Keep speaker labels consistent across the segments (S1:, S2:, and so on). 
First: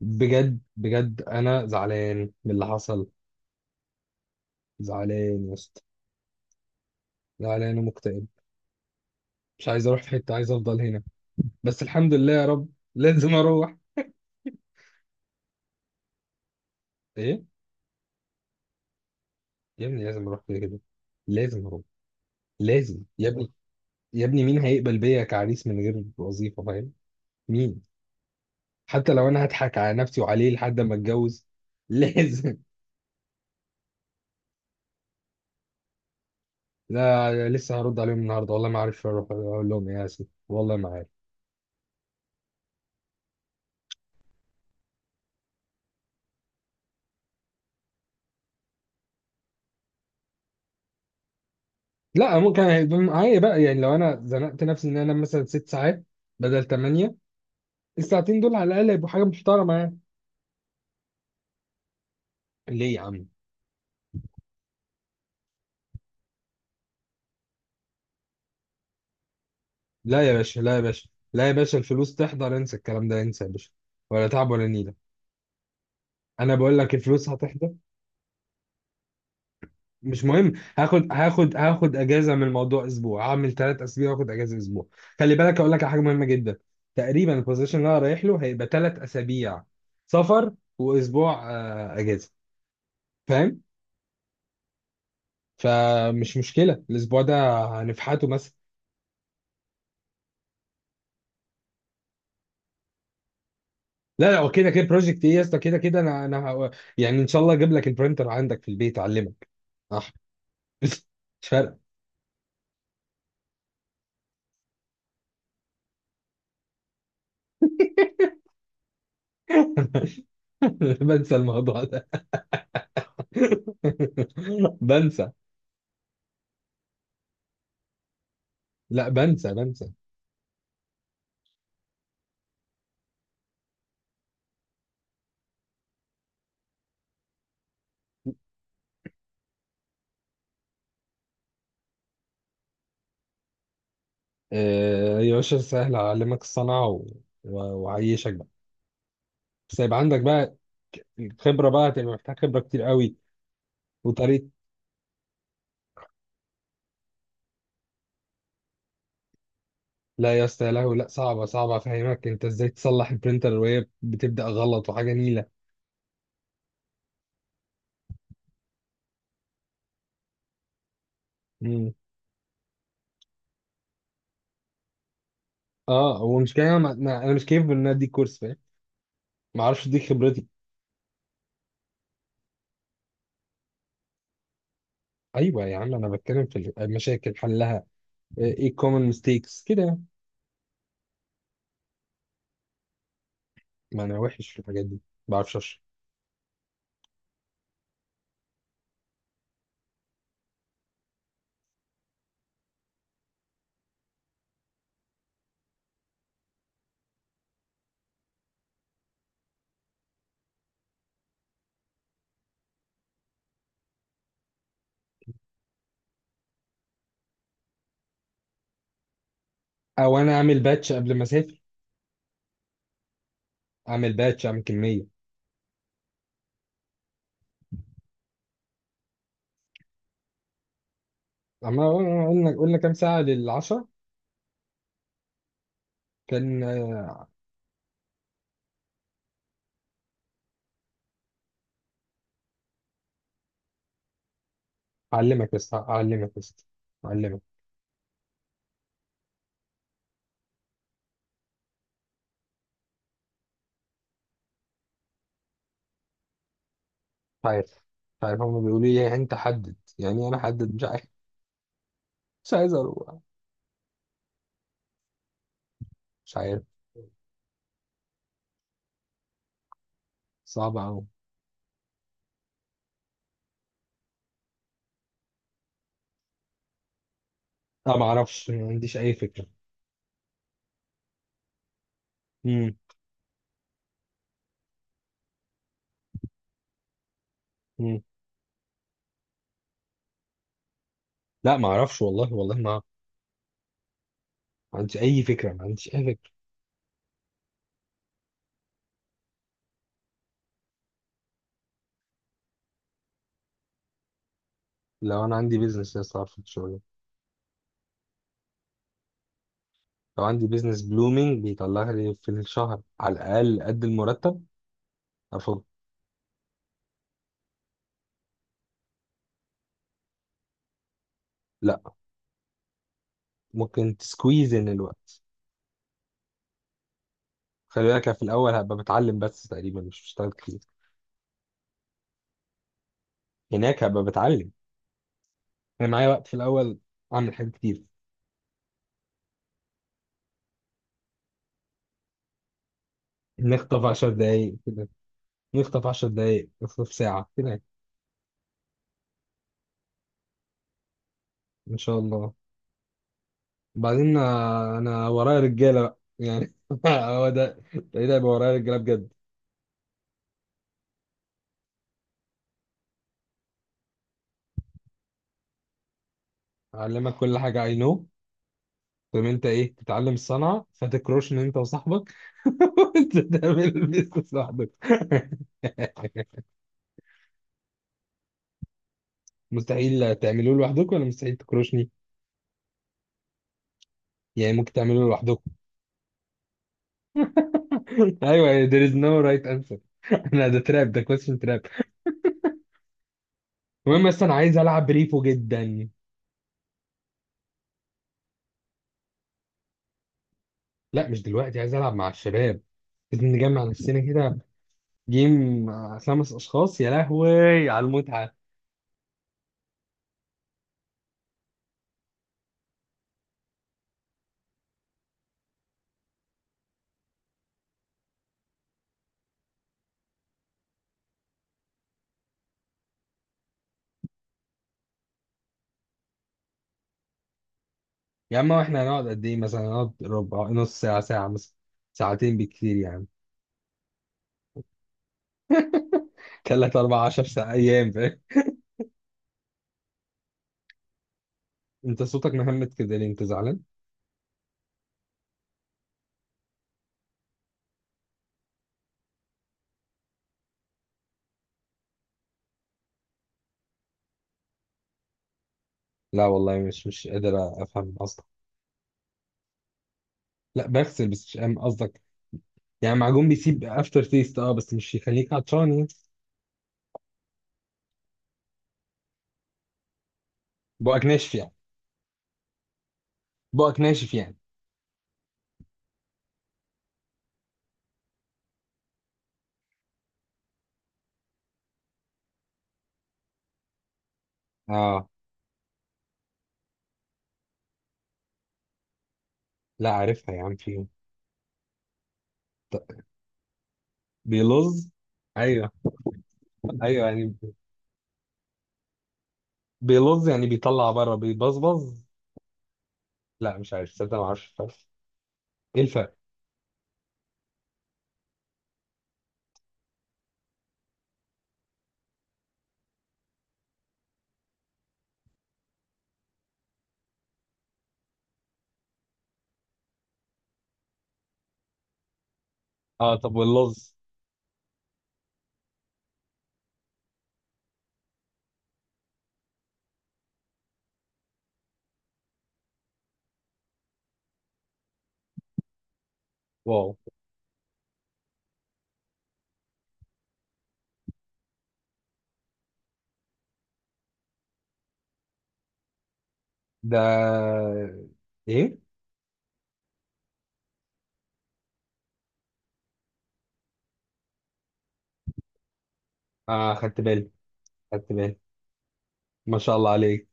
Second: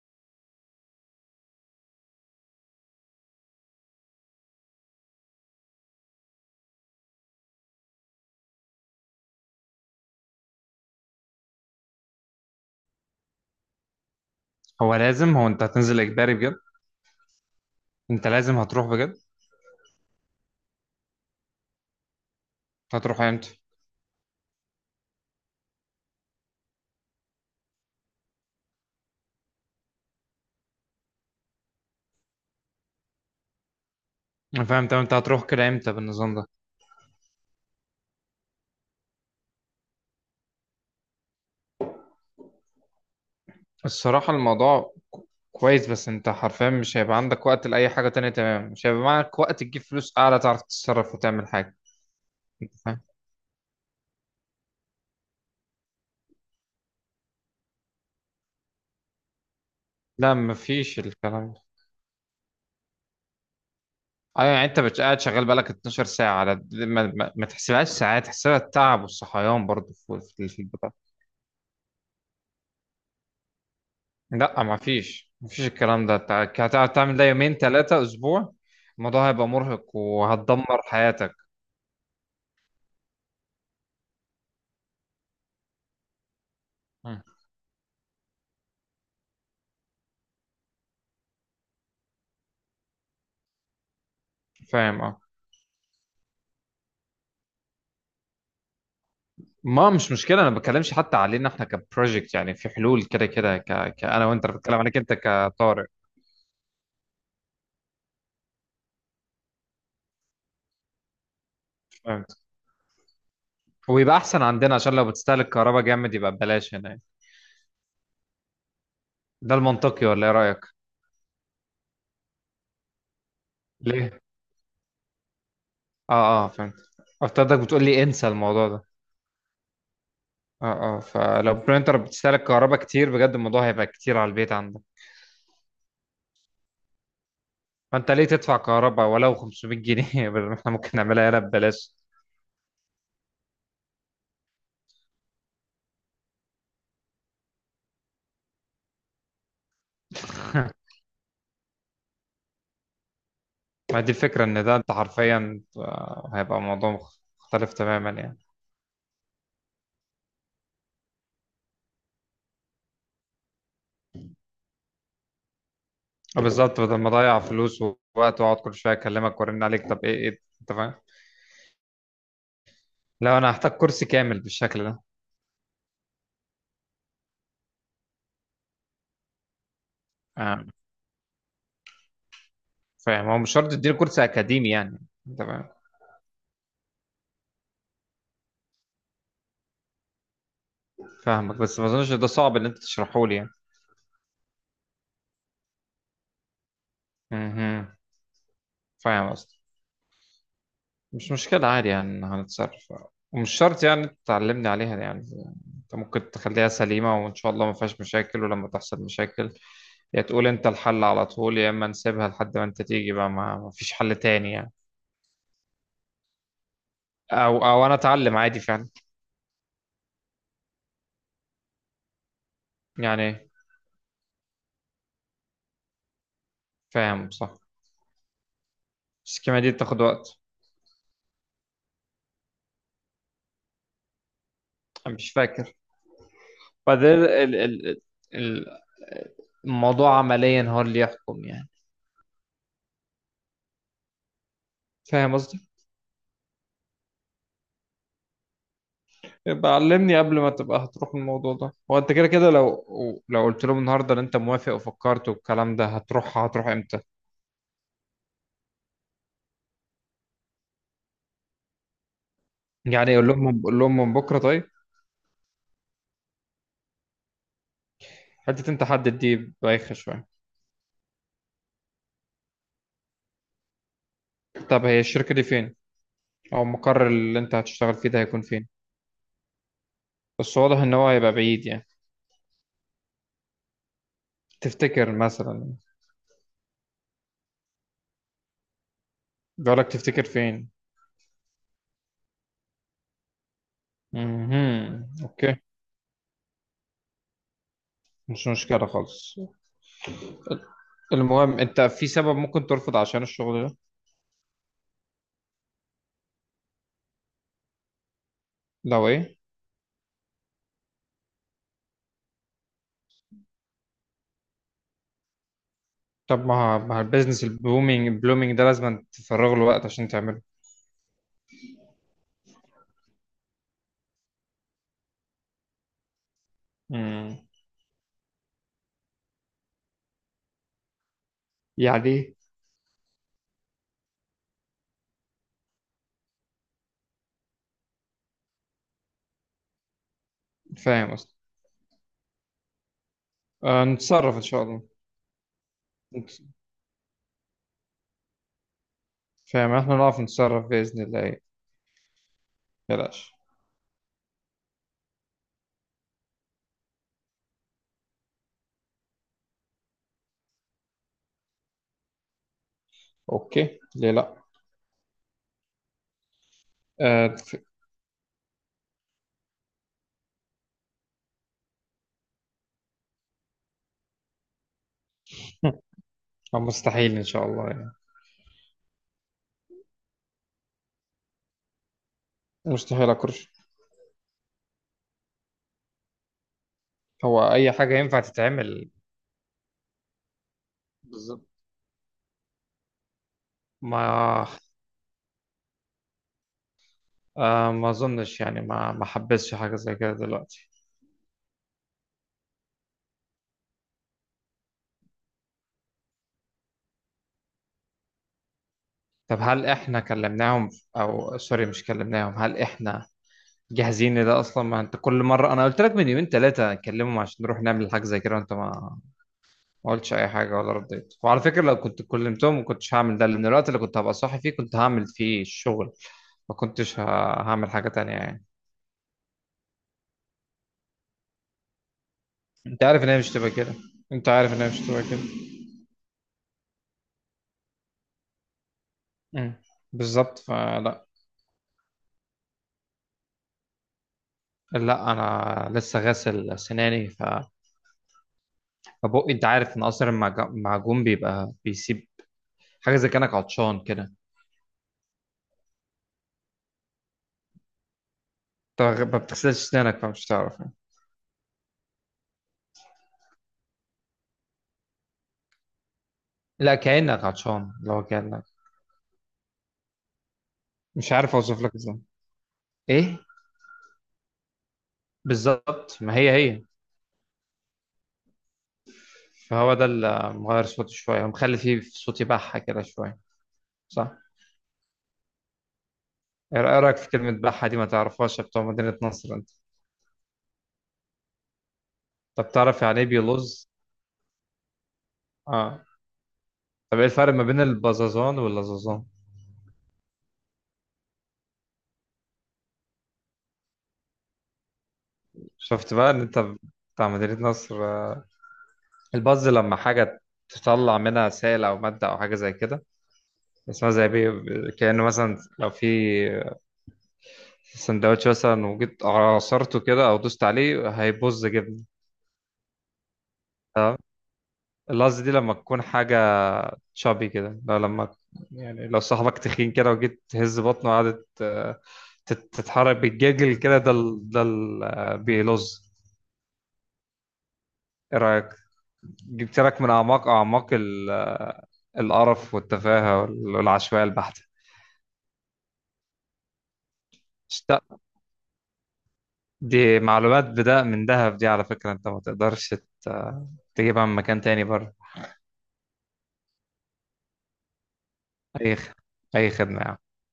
S1: بجد بجد انا زعلان من اللي حصل. زعلان يا اسطى. زعلان ومكتئب. مش عايز اروح في حته، عايز افضل هنا. بس الحمد لله يا رب. لازم اروح.
S2: هو انت هتنزل اجباري بجد؟
S1: ايه؟
S2: انت لازم هتروح بجد؟
S1: يا ابني لازم اروح كده كده. لازم اروح. لازم
S2: هتروح
S1: يا ابني.
S2: امتى؟
S1: يا ابني مين هيقبل بيا كعريس من غير وظيفه، فاهم؟ مين؟ حتى لو انا هضحك على نفسي وعليه لحد ما اتجوز. لازم.
S2: انا فاهم. طب انت هتروح كده امتى بالنظام ده؟
S1: لا، لسه هرد عليهم النهارده، والله ما عارف اروح اقول لهم ايه، يا اسف والله ما عارف.
S2: الصراحة الموضوع كويس، بس انت حرفيا مش هيبقى عندك وقت لأي حاجة تانية، تمام؟ مش هيبقى معاك وقت تجيب فلوس أعلى، تعرف تتصرف وتعمل حاجة.
S1: لا، ممكن
S2: انت
S1: هيبقى
S2: فاهم.
S1: معايا بقى، يعني لو انا زنقت نفسي ان انا مثلا ست ساعات بدل ثمانية، الساعتين دول على الاقل هيبقوا حاجه محترمه يعني.
S2: لا، مفيش الكلام ده.
S1: ليه يا عم؟
S2: ايوه، يعني انت قاعد شغال بقالك 12 ساعة، على ما تحسبهاش ساعات، تحسبها التعب والصحيان، برضه في
S1: لا يا
S2: في
S1: باشا،
S2: في
S1: لا يا
S2: البتاع.
S1: باشا، لا يا باشا، الفلوس تحضر، انسى الكلام ده، انسى يا باشا. ولا تعب
S2: لا،
S1: ولا
S2: ما
S1: نيله.
S2: فيش ما فيش الكلام ده. انت
S1: انا بقول
S2: هتقعد
S1: لك
S2: تعمل ده
S1: الفلوس
S2: يومين
S1: هتحضر.
S2: ثلاثة اسبوع، الموضوع هيبقى مرهق
S1: مش مهم.
S2: وهتدمر
S1: هاخد
S2: حياتك.
S1: هاخد هاخد اجازه من الموضوع، اسبوع هعمل ثلاث اسابيع واخد اجازه اسبوع. خلي بالك اقول لك على حاجه مهمه جدا.
S2: مم.
S1: تقريبا البوزيشن اللي انا رايح له هيبقى ثلاث اسابيع سفر واسبوع اجازه، فاهم؟
S2: فاهم، اه.
S1: فمش مشكله الاسبوع ده، هنفحته مثلا.
S2: ما مش مشكلة، انا ما بتكلمش حتى علينا احنا كبروجكت، يعني في حلول كده كده كأنا
S1: لا لا،
S2: وانت،
S1: هو
S2: أنا
S1: كده
S2: بتكلم
S1: كده،
S2: عليك انت
S1: بروجكت ايه يا اسطى؟ كده
S2: كطارق.
S1: كده انا يعني ان شاء الله اجيب لك البرينتر عندك في البيت اعلمك، صح؟ مش فارقه.
S2: فهمت. ويبقى احسن عندنا، عشان لو بتستهلك كهرباء جامد يبقى ببلاش هنا يعني. ده المنطقي، ولا ايه رأيك؟
S1: بنسى الموضوع ده.
S2: ليه؟
S1: بنسى.
S2: اه اه، فهمت. افترضك بتقول لي انسى الموضوع ده.
S1: لا، بنسى بنسى.
S2: اه اه، فلو برينتر بتستهلك كهرباء كتير بجد، الموضوع هيبقى كتير على البيت عندك. فانت ليه تدفع كهرباء ولو 500 جنيه بدل ما احنا ممكن نعملها هنا ببلاش.
S1: آه يا باشا، سهل اعلمك الصنعه و... وعيشك بقى. بس هيبقى عندك بقى الخبره، بقى هتبقى محتاج خبره كتير قوي
S2: ما دي الفكرة،
S1: وطريقه.
S2: ان ده انت حرفيا، هيبقى موضوع مختلف تماما يعني.
S1: لا يا اسطى، يا لهوي، لا، صعبه صعبه افهمك انت ازاي تصلح البرينتر وهي بتبدا غلط وحاجه نيله.
S2: بالظبط، بدل ما اضيع فلوس ووقت واقعد كل شوية اكلمك وارن عليك، طب ايه ايه انت فاهم، لو انا هحتاج كرسي كامل بالشكل ده.
S1: اه، هو مش كده، انا انا مش كيف ان انا اديك كورس، فاهم؟ ما اعرفش اديك خبرتي.
S2: آه، فاهم، هو مش شرط تديني كرسي اكاديمي يعني، انت
S1: ايوه
S2: فاهم.
S1: يا عم، انا بتكلم في المشاكل حلها، ايه الكومن ميستيكس كده يعني.
S2: فاهمك، بس ما اظنش ده صعب ان انت تشرحه لي يعني.
S1: ما انا وحش في الحاجات دي، ما بعرفش اشرح.
S2: مهم. فاهم قصدي. مش مشكلة، عادي يعني هنتصرف. ومش شرط يعني انت تعلمني عليها يعني. انت ممكن تخليها سليمة وان شاء الله ما فيهاش مشاكل، ولما تحصل مشاكل، يا تقول انت الحل على طول، يا اما نسيبها لحد ما انت تيجي بقى، ما فيش حل تاني يعني. او انا اتعلم عادي فعلا
S1: او انا اعمل باتش قبل ما اسافر،
S2: يعني.
S1: اعمل باتش اعمل كميه.
S2: فاهم، صح، بس الكيمياء دي بتاخد وقت.
S1: اما قلنا كام ساعه للعشرة؟
S2: انا مش فاكر.
S1: كان
S2: بعدين ال الموضوع عمليا هو اللي يحكم يعني، فاهم
S1: اعلمك
S2: قصدي.
S1: بس، اعلمك بس، اعلمك.
S2: يبقى علمني قبل ما تبقى هتروح، الموضوع ده هو انت كده كده، لو قلت لهم النهارده ان انت موافق وفكرت والكلام ده، هتروح امتى؟
S1: مش عارف. مش عارف، هم بيقولوا لي إيه؟ يعني انت حدد، يعني إيه انا حدد؟ مش عارف. مش عايز
S2: يعني
S1: اروح.
S2: قول لهم من بكره طيب.
S1: مش عارف،
S2: حته انت حدد دي بايخه شويه.
S1: صعب قوي.
S2: طب هي الشركه دي فين؟ او المقر اللي انت هتشتغل
S1: لا، ما
S2: فيه ده هيكون
S1: اعرفش، ما
S2: فين؟
S1: عنديش اي فكره.
S2: بس واضح ان هو هيبقى بعيد يعني.
S1: امم.
S2: تفتكر مثلا، بيقول لك تفتكر فين؟
S1: لا ما اعرفش، والله والله ما ما عنديش اي فكره،
S2: اوكي،
S1: ما عنديش اي فكره.
S2: مش مشكله خالص. المهم، انت في سبب ممكن ترفض عشان الشغل ده؟
S1: لو انا عندي بيزنس لسه اعرف الشغل،
S2: لو ايه؟
S1: لو عندي بيزنس بلومينج بيطلع لي في الشهر على الاقل قد المرتب، افضل.
S2: طب ما البيزنس البلومينج ده لازم تفرغ له وقت عشان تعمله.
S1: لا، ممكن تسكويز ان الوقت.
S2: امم
S1: خلي بالك، أنا في الاول هبقى بتعلم بس، تقريبا مش بشتغل كتير.
S2: يعني إيه؟
S1: هناك هبقى بتعلم، انا معايا وقت في الاول، اعمل حاجات كتير.
S2: فاهم اصلا.
S1: نخطف
S2: آه،
S1: 10
S2: نتصرف ان
S1: دقايق
S2: شاء الله.
S1: كده، نخطف 10
S2: نت-
S1: دقايق، نخطف ساعه كده.
S2: فاهم، احنا نعرف نتصرف باذن الله يعني.
S1: ان شاء الله.
S2: بلاش.
S1: بعدين انا ورايا رجاله بقى يعني، هو ده، ده هيبقى ورايا رجاله بجد.
S2: اوكي، ليه لا.
S1: اعلمك
S2: آه
S1: كل
S2: ف-
S1: حاجه، اي نو، تقوم انت ايه تتعلم الصنعه فتكروش ان انت وصاحبك وانت تعمل البيزنس لوحدك.
S2: مستحيل ان شاء الله يعني.
S1: مستحيل تعملوه لوحدكم ولا مستحيل تكروشني؟
S2: مستحيل اكرش.
S1: يعني ممكن تعملوه لوحدكم.
S2: هو اي حاجه ينفع
S1: ايوه، there
S2: تتعمل.
S1: is no right answer. لا، ده تراب، ده question
S2: بالظبط.
S1: تراب. المهم، بس انا
S2: ما
S1: عايز العب بريفو جدا.
S2: ما اظنش يعني ما حبسش حاجه زي كده دلوقتي.
S1: لا مش دلوقتي، عايز العب مع الشباب، لازم نجمع نفسنا كده، جيم، خمس اشخاص، يا لهوي على المتعه.
S2: طب هل احنا كلمناهم؟ او سوري، مش كلمناهم، هل احنا جاهزين ده اصلا؟ ما انت كل مره انا قلت لك من يومين ثلاثه اكلمهم عشان نروح نعمل حاجه زي كده، وانت ما قلتش اي حاجه ولا رديت. وعلى فكره، لو كنت كلمتهم، ما كنتش هعمل ده، لان الوقت اللي كنت هبقى صاحي فيه كنت هعمل فيه الشغل، ما كنتش هعمل حاجه تانية
S1: يا
S2: يعني.
S1: عم احنا هنقعد قد ايه؟ مثلا هنقعد ربع، نص ساعة، ساعة مثلا، ساعتين بالكتير
S2: انت عارف
S1: يعني.
S2: ان هي مش تبقى كده. انت عارف ان هي مش تبقى كده.
S1: تلات أربع عشر ساعة أيام، فاهم؟
S2: مم. بالظبط، فلا.
S1: أنت صوتك مهمت كده، ليه أنت زعلان؟
S2: لا، انا لسه غاسل سناني، فبقي انت عارف ان اصلا المعجون بيبقى بيسيب حاجه، زي كانك عطشان كده.
S1: لا والله، مش قادر أفهم قصدك.
S2: انت ما بتغسلش سنانك فمش تعرف.
S1: لا بغسل، بس مش فاهم قصدك. يعني معجون بيسيب أفتر تيست، أه بس مش يخليك عطشان يعني؟
S2: لا، كأنك عطشان، لو كأنك،
S1: بقك
S2: مش
S1: ناشف
S2: عارف
S1: يعني؟
S2: اوصف لك ازاي. ايه،
S1: بقك ناشف يعني.
S2: بالظبط، ما هي هي. فهو ده اللي مغير صوتي شويه، مخلي فيه في صوتي بحه كده شويه، صح.
S1: أه.
S2: ايه رأيك في كلمه بحه دي، ما تعرفهاش يا بتوع مدينه نصر انت؟
S1: لا عارفها يا عم، في
S2: طب تعرف يعني
S1: ط-
S2: ايه بيلوز؟
S1: بيلظ. أيوه.
S2: اه. طب ايه
S1: أيوه
S2: الفرق
S1: يعني.
S2: ما بين البزازان واللزازان؟
S1: بيلظ يعني بيطلع بره، بيبظبظ. لا مش عارف صدق، ما أعرفش الفرق. إيه
S2: شفت بقى
S1: الفرق؟
S2: ان انت بتاع مدينه نصر؟ آه. البز لما حاجه تطلع منها سائل او ماده او حاجه زي كده، اسمها زي بي. كأنه مثلا، لو في السندوتش مثلا وجيت عصرته كده او دوست عليه، هيبوظ جبنه.
S1: أه، طب واللظ؟
S2: تمام. اللحظه دي لما تكون حاجه شابي كده، لو لما، يعني لو صاحبك تخين كده وجيت تهز بطنه وقعدت، تتحرك بالجاجل كده، ده ال- ده ال- آه، بيلظ.
S1: واو.
S2: ايه رايك؟ جبت لك من اعماق اعماق القرف والتفاهه والعشوائيه البحته.
S1: ده
S2: اشت-
S1: ايه؟
S2: دي معلومات بدأ من دهب دي، على فكره، انت ما تقدرش ت- تجيبها من مكان تاني بره.
S1: اه خدت بالي، خدت بالي.
S2: اي خ- اي
S1: ما شاء
S2: خدمه يا
S1: الله
S2: عم.
S1: عليك.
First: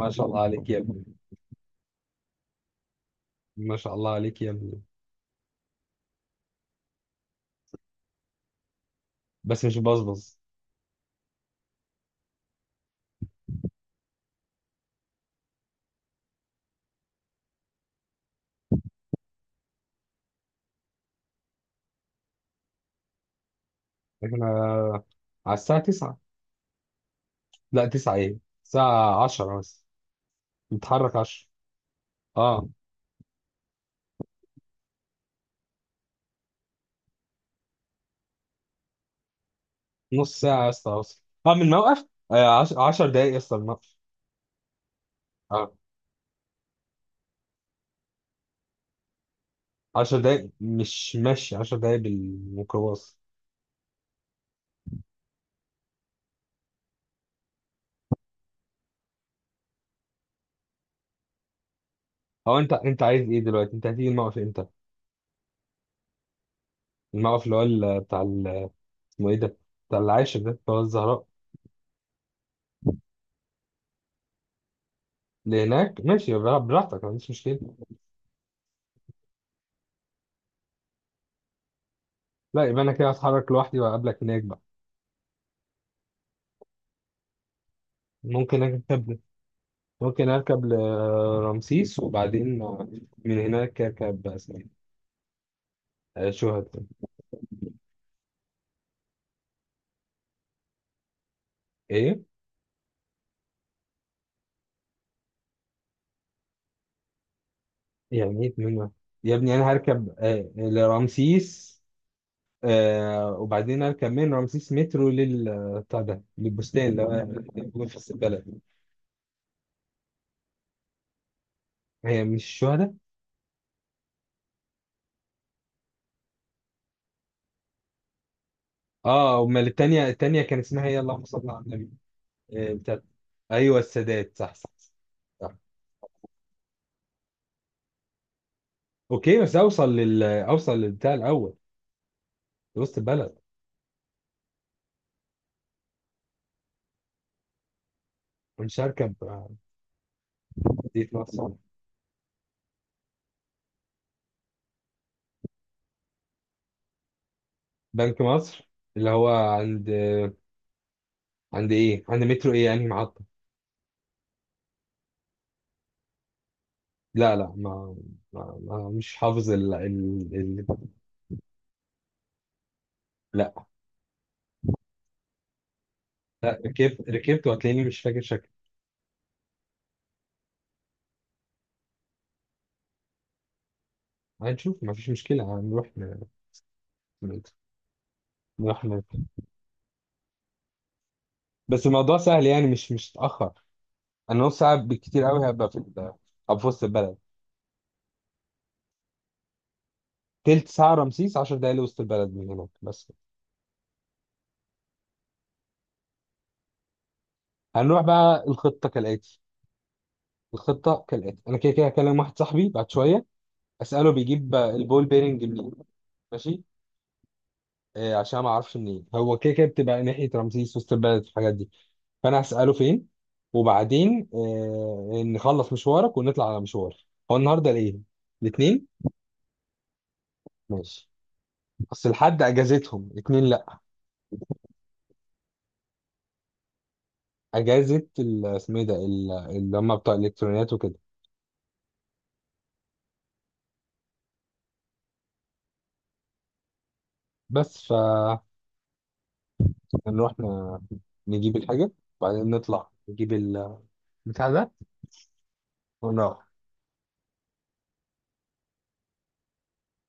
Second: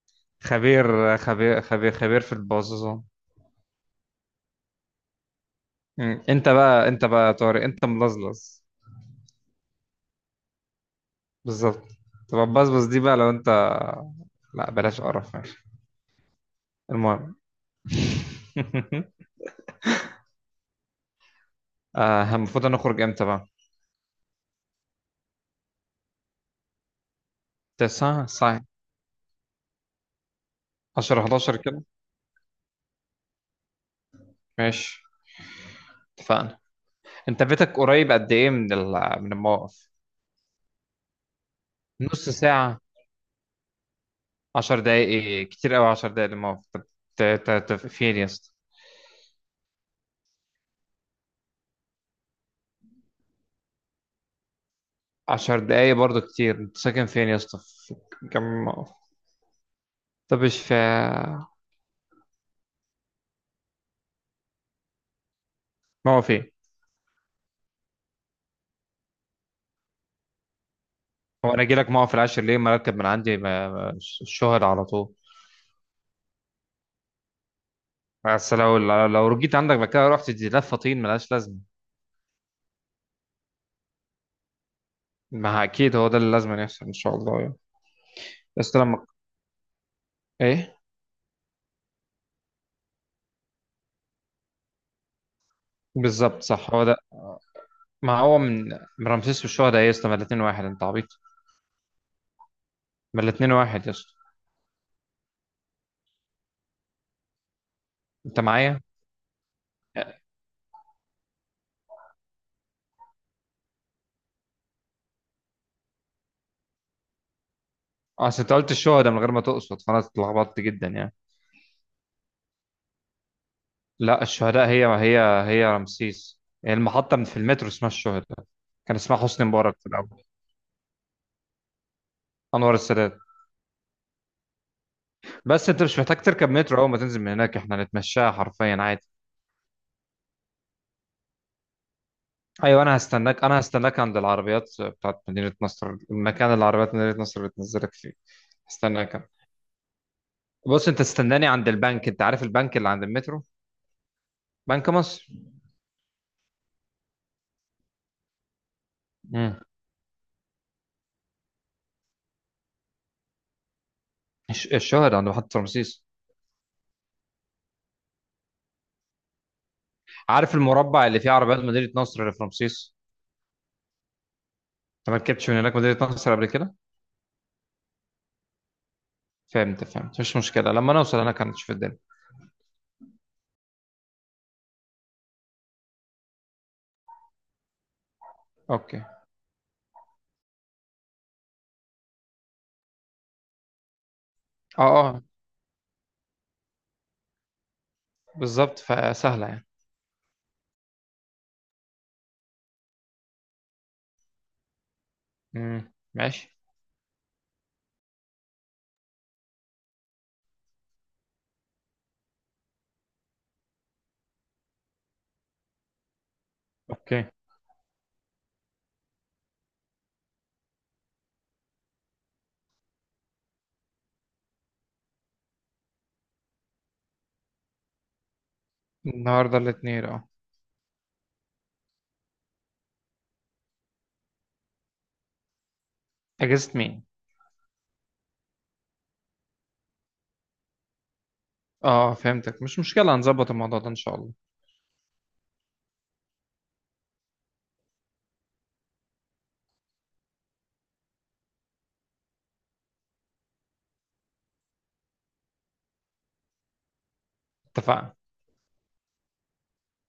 S1: ما شاء الله عليك يا ابني.
S2: خبير خبير خبير خبير في البازوزة.
S1: ما شاء الله عليك يا ابني.
S2: مم. انت بقى يا طارق، انت ملزلز.
S1: بس مش بصبص.
S2: بالظبط. تبقى بزبز دي بقى لو انت، لا بلاش قرف ماشي. المهم. المفروض نخرج امتى بقى؟
S1: احنا على الساعة 9، لا 9
S2: تسعة
S1: ايه،
S2: ساعة.
S1: الساعة 10 بس، نتحرك
S2: 10
S1: 10.
S2: 11 كده.
S1: اه.
S2: ماشي، اتفقنا. انت بيتك قريب قد ايه من من الموقف؟
S1: نص ساعة يا اسطى اوصل، اه من الموقف.
S2: نص ساعة.
S1: 10 دقايق يا اسطى من الموقف.
S2: 10 دقايق ايه؟
S1: اه.
S2: كتير قوي، 10 دقايق للموقف؟ طب فين يا اسطى؟
S1: 10 دقايق مش ماشي، 10 دقايق بالميكروباص.
S2: 10 دقايق برضه كتير، انت ساكن فين يا اسطى؟ في كم؟ طب ايش في
S1: هو انت عايز ايه دلوقتي؟ انت هتيجي الموقف امتى؟
S2: موقف ايه؟
S1: الموقف اللي هو بتاع اسمه ايه ده، بتاع العاشر ده، بتاع الزهراء.
S2: هو انا اجي لك موقف العاشر ليه، ما اركب من عندي، الشهر على طول.
S1: لهناك ماشي، يبقى براحتك، ما عنديش مشكلة.
S2: بس لو رجيت عندك بعد كده، رحت دي لفه طين ملهاش لازمه.
S1: لا، يبقى أنا كده هتحرك لوحدي وأقابلك هناك بقى.
S2: ما اكيد هو ده اللي لازم يحصل ان شاء الله يعني.
S1: ممكن
S2: بس لما
S1: أركب، ممكن أركب
S2: ايه؟
S1: لرمسيس، وبعدين من هناك أركب أسماء.
S2: بالظبط،
S1: شوهد.
S2: صح، هو ده. ما هو من رمسيس والشهداء، إيه يا اسطى، ما الاتنين واحد، انت عبيط.
S1: إيه؟
S2: ما الاتنين واحد يا اسطى. انت
S1: يعني إيه
S2: معايا.
S1: من؟ يا ابني أنا هركب لرمسيس، وبعدين أركب من رمسيس مترو لل بتاع ده، للبستان اللي هو موجود في
S2: اصل انت
S1: البلد.
S2: قلت الشهداء من غير ما تقصد، فانا اتلخبطت جدا يعني.
S1: هي مش الشهداء؟
S2: لا، الشهداء هي هي. هي رمسيس يعني، المحطة من في المترو اسمها الشهداء، كان اسمها
S1: اه،
S2: حسني
S1: امال
S2: مبارك في
S1: التانية،
S2: الأول.
S1: التانية كان اسمها ايه؟ اللهم صل على النبي.
S2: أنور
S1: بتاعت،
S2: السادات.
S1: ايوه السادات، صح صح صح.
S2: بس أنت مش محتاج تركب مترو، أول ما تنزل من هناك إحنا هنتمشاها حرفيا عادي.
S1: اوكي بس اوصل لل اوصل للبتاع الاول،
S2: أيوة، أنا
S1: لوسط البلد،
S2: هستناك أنا هستناك عند العربيات بتاعت مدينة نصر، المكان اللي عربيات مدينة نصر بتنزلك فيه.
S1: مش هركب.
S2: هستناك أنا. بص، أنت
S1: مدينة
S2: استناني
S1: نصر.
S2: عند البنك، أنت عارف البنك اللي عند المترو؟ بنك مصر.
S1: بنك مصر. اللي هو
S2: امم
S1: عند، عند ايه، عند مترو ايه يعني، محطة.
S2: الشهداء عند محطة رمسيس.
S1: لا ما مش حافظ
S2: عارف
S1: ال...
S2: المربع اللي فيه عربيات مدينة نصر اللي في رمسيس؟
S1: لا.
S2: أنت ما ركبتش من هناك مدينة نصر قبل كده؟
S1: ركبت ركبت، وهتلاقيني مش فاكر شكل.
S2: فهمت فهمت، مش مشكلة، لما نوصل هناك هنشوف الدنيا.
S1: هنشوف، ما فيش مشكلة، هنروح نروح
S2: اوكي.
S1: بس الموضوع سهل يعني، مش اتأخر. انا نص ساعة
S2: اه اه،
S1: بالكتير قوي هبقى في هبقى في وسط البلد.
S2: بالظبط، فسهلة يعني.
S1: تلت ساعة رمسيس، 10 دقايق لوسط البلد من هناك بس.
S2: امم، ماشي.
S1: هنروح بقى، الخطة كالآتي، الخطه كالاتي، انا كده كده هكلم واحد صاحبي بعد شويه، اساله بيجيب البول بيرنج منين، ماشي؟
S2: اوكي.
S1: آه، عشان ما اعرفش منين، هو كده كده بتبقى ناحيه رمسيس، وسط البلد، الحاجات دي، فانا هساله فين. وبعدين آه، نخلص مشوارك ونطلع على مشوار. هو النهارده الايه، الاثنين؟
S2: النهاردة الاثنين، اه.
S1: ماشي. اصل الحد اجازتهم الاثنين، لا،
S2: اجازة مين؟
S1: اجازه اسمه ايه ده، اللي هم بتوع الالكترونيات وكده.
S2: اه، آه. فهمتك، مش مشكلة، هنظبط الموضوع ده ان شاء الله.
S1: بس فنروح نجيب الحاجه، وبعدين نطلع نجيب البتاع ده، ونروح.
S2: اتفقنا.